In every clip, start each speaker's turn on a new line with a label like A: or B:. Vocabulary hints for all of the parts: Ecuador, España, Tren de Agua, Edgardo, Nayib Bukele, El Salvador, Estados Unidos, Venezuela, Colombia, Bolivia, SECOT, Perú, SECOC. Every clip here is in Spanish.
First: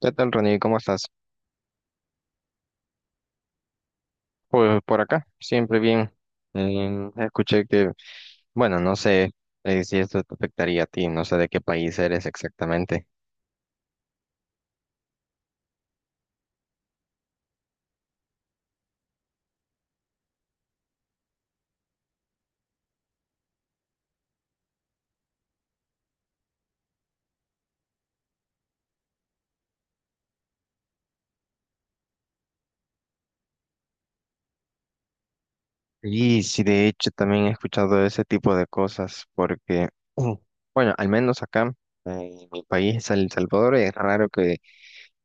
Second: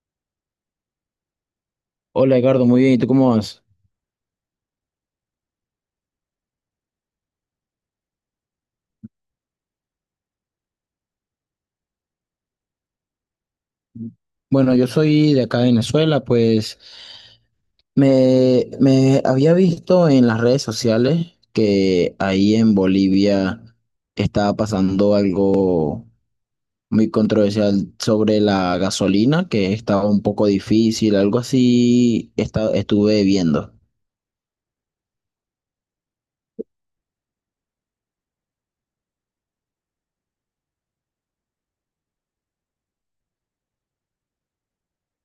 A: ¿Qué tal, Ronnie? ¿Cómo estás?
B: Hola Edgardo, muy bien, ¿y tú cómo vas?
A: Pues por acá, siempre bien. Escuché que, bueno, no sé si esto te afectaría a ti, no sé de qué país eres exactamente.
B: Bueno, yo soy de acá de Venezuela, pues me había visto en las redes sociales que ahí en Bolivia estaba pasando algo muy controversial sobre la gasolina, que estaba un poco difícil, algo así estuve viendo.
A: Y sí, de hecho, también he escuchado ese tipo de cosas, porque, mm, bueno, al menos acá, eh, en mi país, El Salvador, es raro que,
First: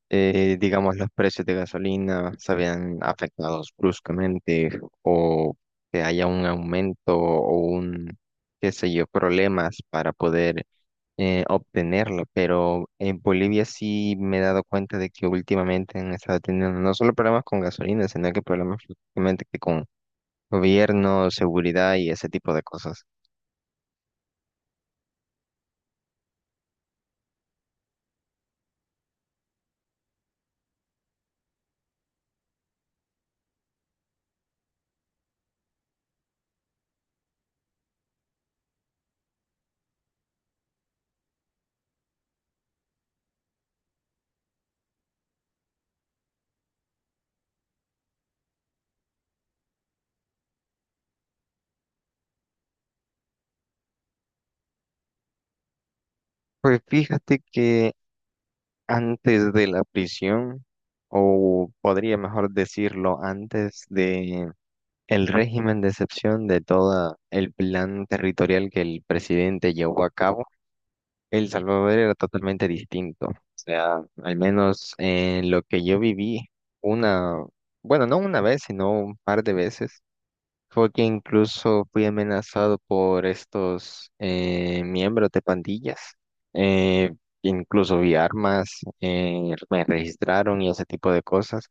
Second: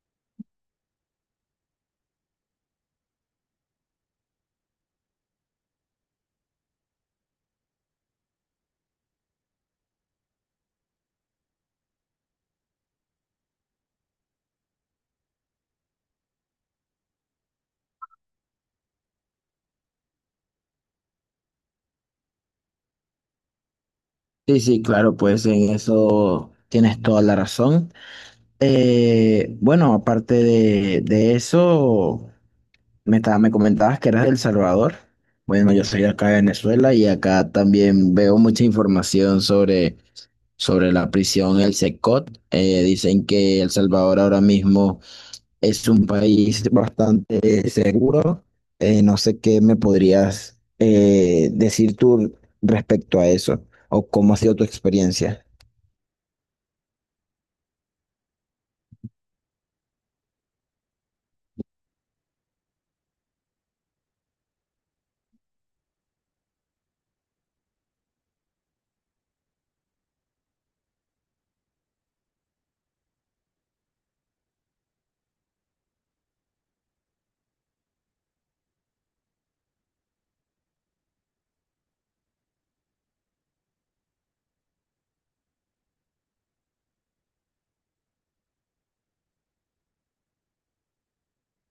A: digamos, los precios de gasolina se vean afectados bruscamente o que haya un aumento o un, qué sé yo, problemas para poder obtenerlo, pero en Bolivia sí me he dado cuenta de que últimamente han estado teniendo no solo problemas con gasolina, sino que problemas prácticamente que con gobierno, seguridad y ese tipo de cosas.
B: Sí, sí, claro, pues en eso tienes toda la razón. Bueno, aparte de eso... Me comentabas que eras de El Salvador. Bueno, yo soy de acá de Venezuela y acá también veo mucha información sobre la prisión, el SECOT. Dicen que El Salvador ahora mismo es un país bastante seguro. No sé qué me podrías decir tú respecto a eso o cómo ha sido tu experiencia.
A: Pues fíjate que antes de la prisión, o podría mejor decirlo, antes de el régimen de excepción de todo el plan territorial que el presidente llevó a cabo, El Salvador era totalmente distinto. O sea, al menos en lo que yo viví, una, bueno, no una vez, sino un par de veces, fue que incluso fui amenazado por estos miembros de pandillas. Eh, Incluso vi armas, me registraron y ese tipo de cosas.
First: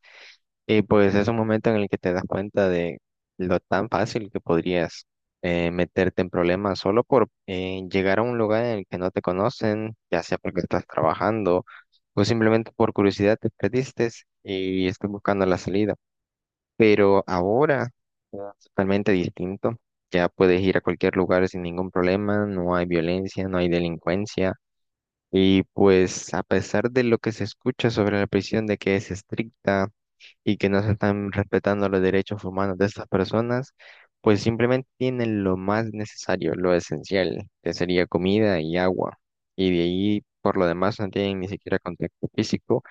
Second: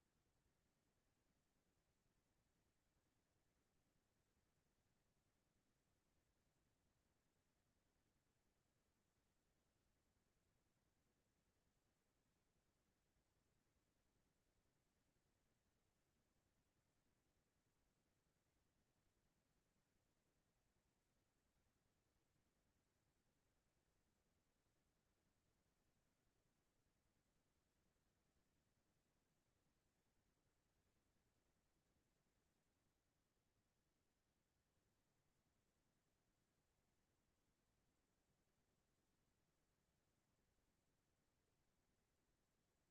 A: Y pues es un momento en el que te das cuenta de lo tan fácil que podrías meterte en problemas solo por llegar a un lugar en el que no te conocen, ya sea porque estás trabajando o simplemente por curiosidad te perdiste y estás buscando la salida. Pero ahora es totalmente distinto. Ya puedes ir a cualquier lugar sin ningún problema, no hay violencia, no hay delincuencia. Y pues a pesar de lo que se escucha sobre la prisión de que es estricta, y que no se están respetando los derechos humanos de estas personas, pues simplemente tienen lo más necesario, lo esencial, que sería comida y agua. Y de ahí, por lo demás, no tienen ni siquiera contacto físico.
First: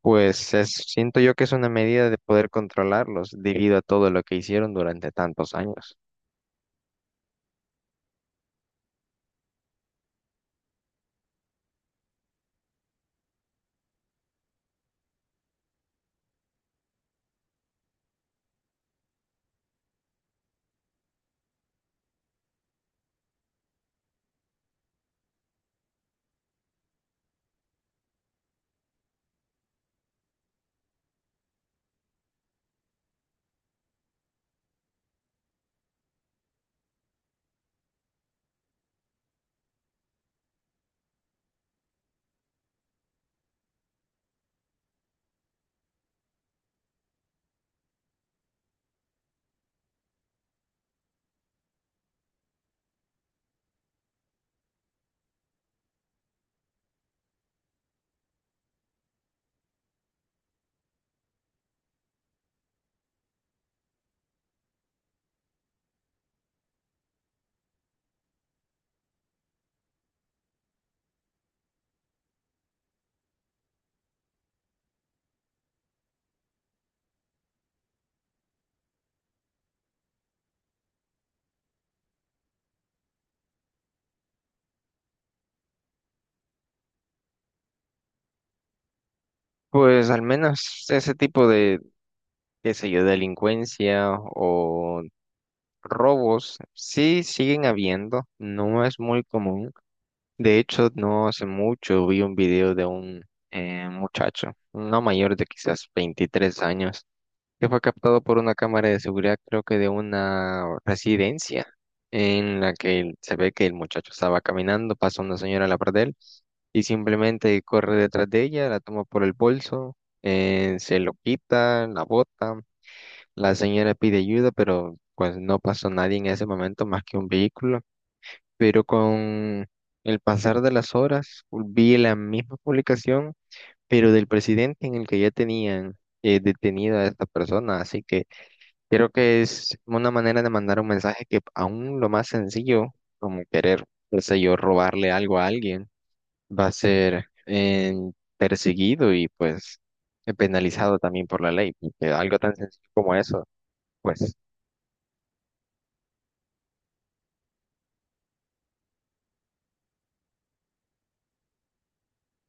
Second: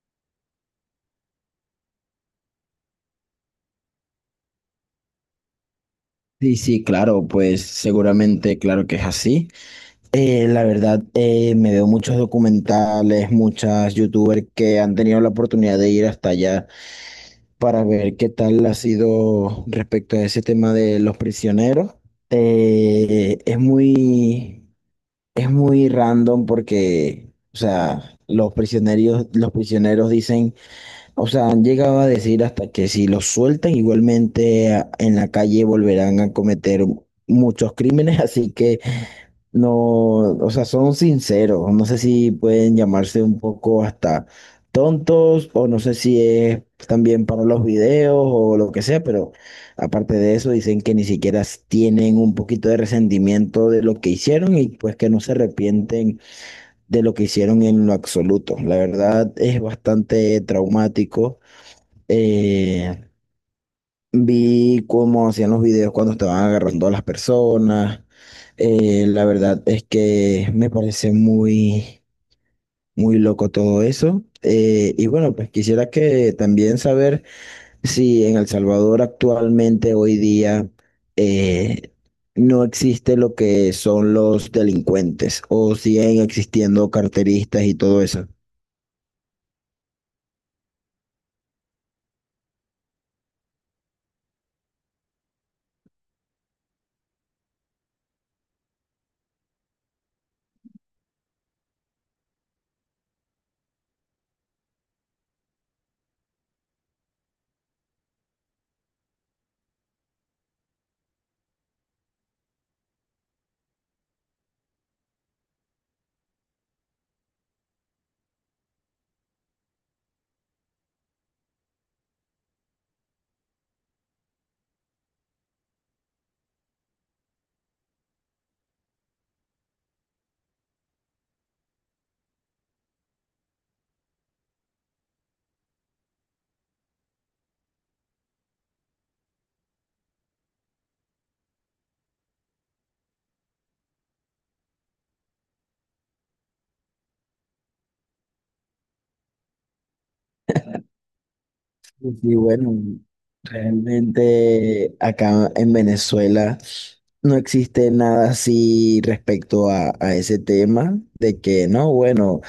A: Siento yo que es una medida de poder controlarlos debido a todo lo que hicieron durante tantos años.
B: Sí, sí, claro, pues seguramente, claro que es así. La verdad, me veo muchos documentales, muchas youtubers que han tenido la oportunidad de ir hasta allá para ver qué tal ha sido respecto a ese tema de los prisioneros. Eh, es muy, es muy random porque, o sea, los prisioneros dicen, o sea, han llegado a decir hasta que si los sueltan, igualmente en la calle volverán a cometer muchos crímenes, así que no, o sea, son sinceros. No sé si pueden llamarse un poco hasta tontos o no sé si es también para los videos o lo que sea, pero aparte de eso dicen que ni siquiera tienen un poquito de resentimiento de lo que hicieron y pues que no se arrepienten de lo que hicieron en lo absoluto. La verdad es bastante traumático. Eh, Vi cómo hacían los videos cuando estaban agarrando a las personas. La verdad es que me parece muy, muy loco todo eso. Y bueno, pues quisiera que también saber si en El Salvador actualmente, hoy día, eh, no existe lo que son los delincuentes o siguen existiendo carteristas y todo eso.
A: Pues al menos ese tipo de, qué sé yo, delincuencia o robos sí siguen habiendo, no es muy común. De hecho, no hace mucho vi un video de un muchacho, no mayor de quizás 23 años, que fue captado por una cámara de seguridad, creo que de una residencia, en la que se ve que el muchacho estaba caminando, pasa una señora a la par de él y simplemente corre detrás de ella, la toma por el bolso, se lo quita, la bota, la señora pide ayuda, pero pues no pasó nadie en ese momento más que un vehículo, pero con el pasar de las horas vi la misma publicación, pero del presidente en el que ya tenían detenida a esta persona. Así que creo que es una manera de mandar un mensaje que aún lo más sencillo, como querer, qué sé yo, robarle algo a alguien, va a ser perseguido y pues penalizado también por la ley, porque
B: Y
A: algo tan
B: bueno,
A: sencillo como eso. Pues
B: realmente acá en Venezuela no existe nada así respecto a ese tema de que no, bueno,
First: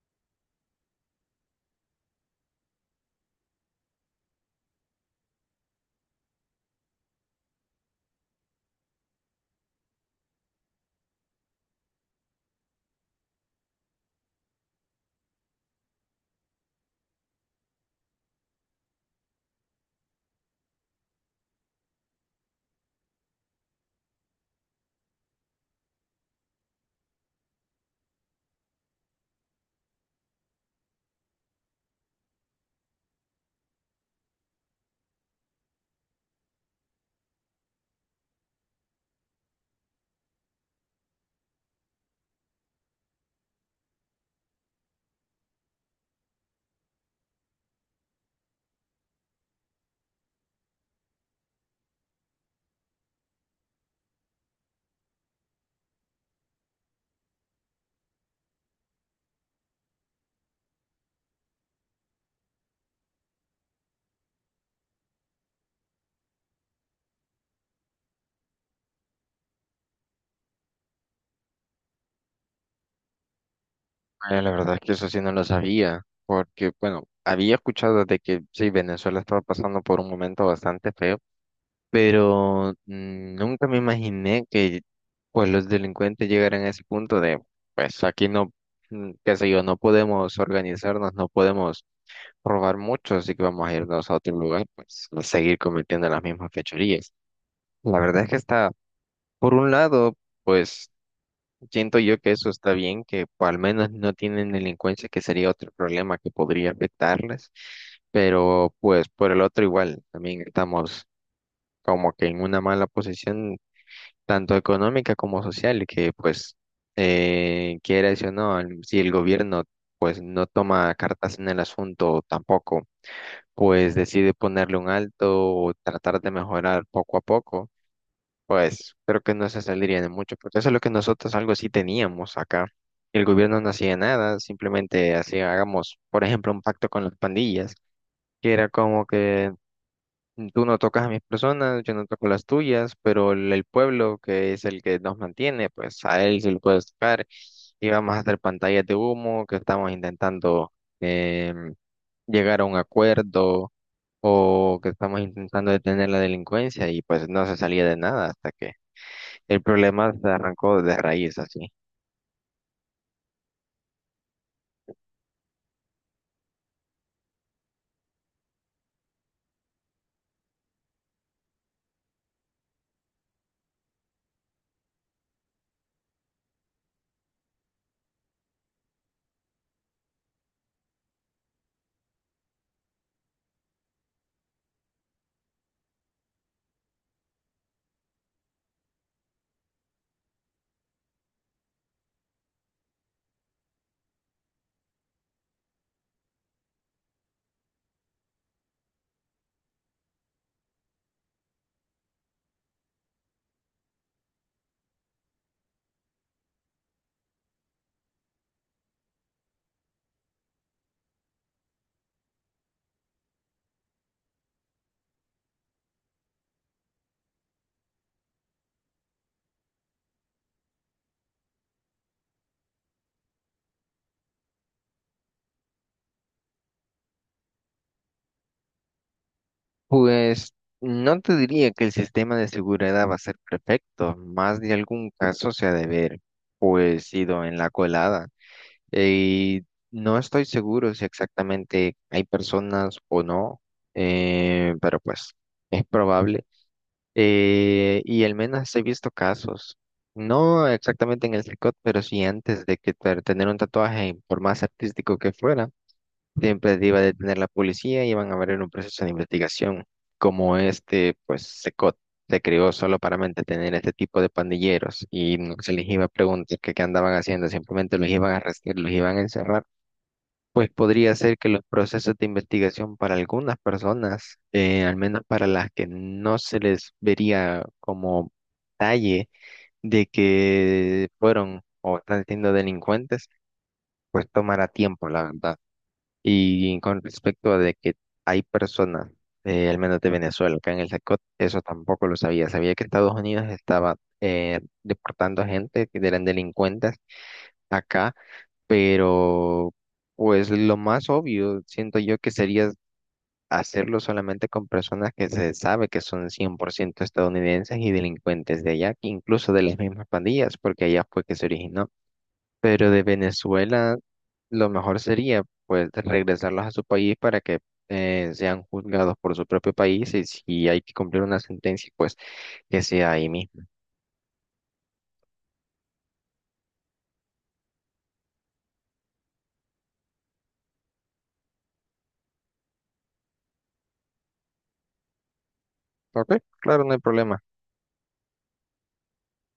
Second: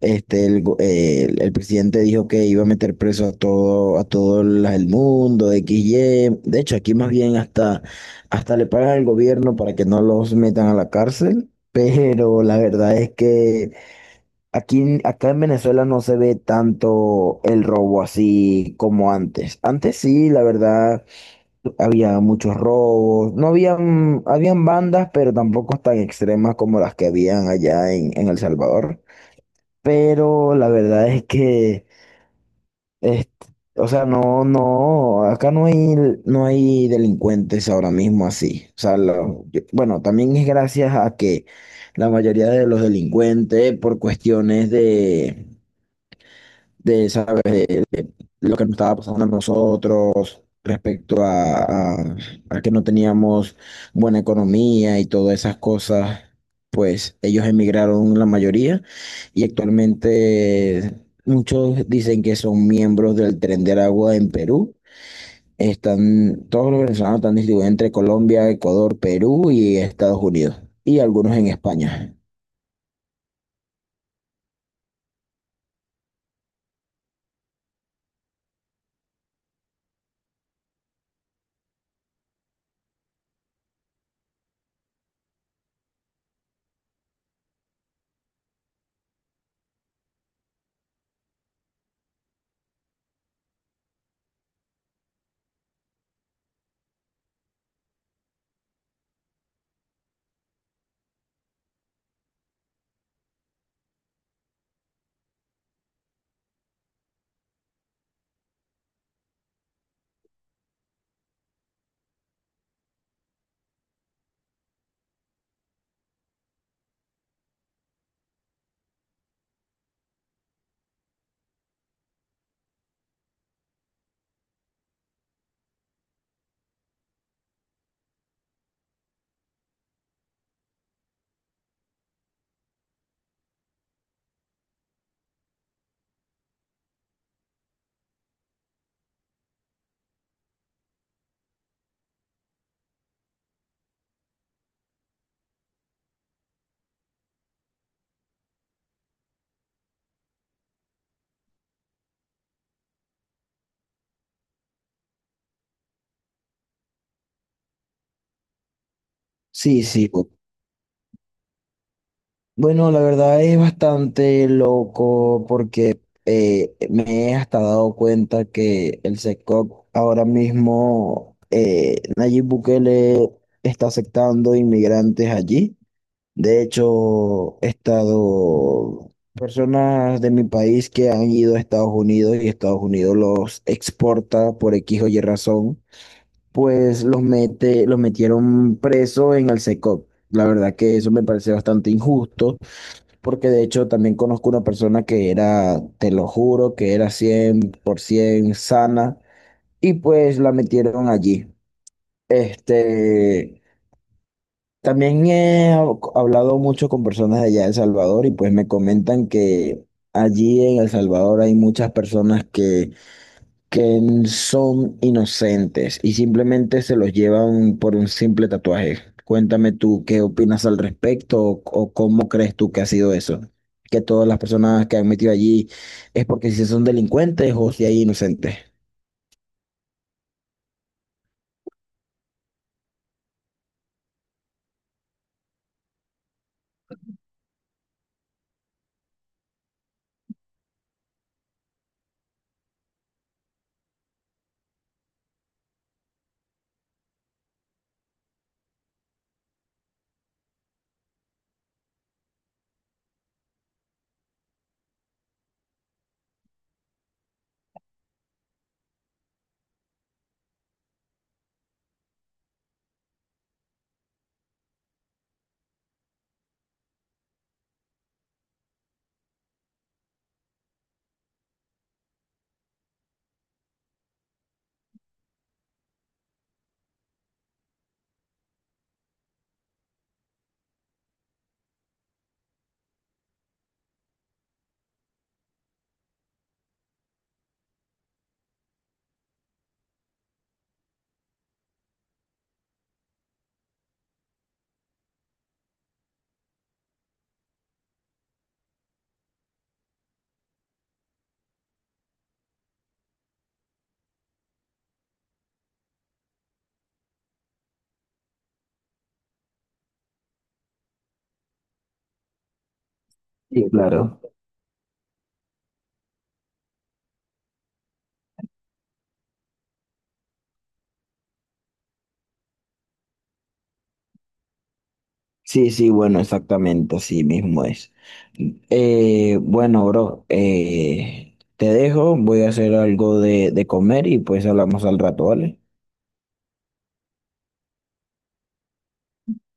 B: el presidente dijo que iba a meter preso a a todo el mundo, X, Y. De hecho, aquí más bien, hasta le pagan al gobierno para que no los metan a la cárcel, pero la verdad es que aquí, acá en Venezuela no se ve tanto el robo así como antes. Antes sí, la verdad, había muchos robos. No habían, habían bandas, pero tampoco tan extremas como las que habían allá en El Salvador. Pero la verdad es que, este, o sea, no, acá no hay delincuentes ahora mismo así. O sea, bueno, también es gracias a que la mayoría de los delincuentes por cuestiones de saber lo que nos estaba pasando a nosotros respecto a que no teníamos buena economía y todas esas cosas, pues ellos emigraron la mayoría y actualmente muchos dicen que son miembros del Tren de Agua en Perú. Están, todos los venezolanos están distribuidos entre Colombia, Ecuador, Perú y Estados Unidos y algunos en España.
A: ah, la verdad es que eso sí no lo sabía, porque bueno, había escuchado de que sí, Venezuela estaba pasando por un momento bastante feo, pero nunca me imaginé que pues los delincuentes llegaran a ese punto de, pues aquí no, qué sé yo, no podemos organizarnos, no podemos robar mucho, así que vamos a irnos a otro lugar, pues a seguir cometiendo las mismas fechorías. La verdad es que está, por un lado, pues siento yo que eso está bien, que pues, al menos no tienen delincuencia, que sería otro problema que podría afectarles, pero pues por el otro igual, también estamos como que en una mala posición, tanto económica como social, que pues quiera eso o no, si el gobierno pues no toma cartas en el asunto tampoco, pues decide ponerle un alto o tratar de mejorar poco a poco. Pues creo que no se saldría de mucho, porque eso es lo que nosotros algo sí teníamos acá. El gobierno no hacía nada, simplemente hacía, hagamos, por ejemplo, un pacto con las pandillas, que era como que tú no tocas a mis personas, yo no toco las tuyas, pero el pueblo que es el que nos mantiene, pues a él sí lo puedes tocar. Y vamos a hacer pantallas de humo, que estamos intentando em, llegar a un acuerdo o que estamos intentando detener la delincuencia y pues no se salía de nada hasta que el
B: Sí, sí,
A: problema se arrancó de raíz así.
B: bueno, la verdad es bastante loco porque me he hasta dado cuenta que el SECOC ahora mismo, Nayib Bukele está aceptando inmigrantes allí. De hecho, he estado personas de mi país que han ido a Estados Unidos y Estados Unidos los exporta por X o Y razón, pues los metieron preso en el SECOC. La verdad que eso me parece bastante injusto porque de hecho también conozco una persona que era, te lo juro, que era 100% sana y pues la metieron allí. Este, también he hablado mucho con personas de allá de El Salvador y pues me comentan que allí en El Salvador hay muchas personas que son inocentes y simplemente se los llevan por un simple tatuaje. Cuéntame tú qué opinas al respecto o cómo crees tú que ha sido eso, que todas las personas que han metido allí es porque si son delincuentes o si hay inocentes.
A: Pues no te diría que el sistema de seguridad va a ser perfecto, más de algún caso se ha de ver, pues ido en la colada. Y no estoy seguro si exactamente hay personas o no, pero pues es probable. Y al menos he visto casos, no exactamente en el tricot, pero sí antes de que tener un tatuaje, por más artístico que fuera, siempre te iba a detener la policía y iban a abrir un proceso de investigación. Como este, pues se creó solo para mantener este tipo de pandilleros y no se les iba a preguntar qué andaban haciendo, simplemente los iban a arrestar, los iban a encerrar. Pues podría ser que los procesos de investigación para algunas personas, al menos para las que no se les vería como talle de que fueron o están siendo delincuentes, pues tomará tiempo, la verdad. Y con respecto a de que hay personas, al menos de Venezuela, acá en el SACOT, eso tampoco lo sabía. Sabía que Estados Unidos estaba deportando a gente que eran delincuentes acá, pero pues lo más obvio, siento yo que sería hacerlo solamente con personas que se sabe que son 100% estadounidenses y delincuentes de allá, incluso de las mismas pandillas, porque allá fue que se originó. Pero de
B: Sí,
A: Venezuela
B: claro.
A: lo mejor sería, pues, regresarlos a su país para que sean juzgados por su propio país y si hay que cumplir una sentencia, pues, que sea ahí mismo.
B: Sí, sí, bueno, exactamente, así mismo es. Bueno, bro, te dejo, voy a hacer algo de comer y pues hablamos al rato, ¿vale?
A: Ok, claro, no hay problema.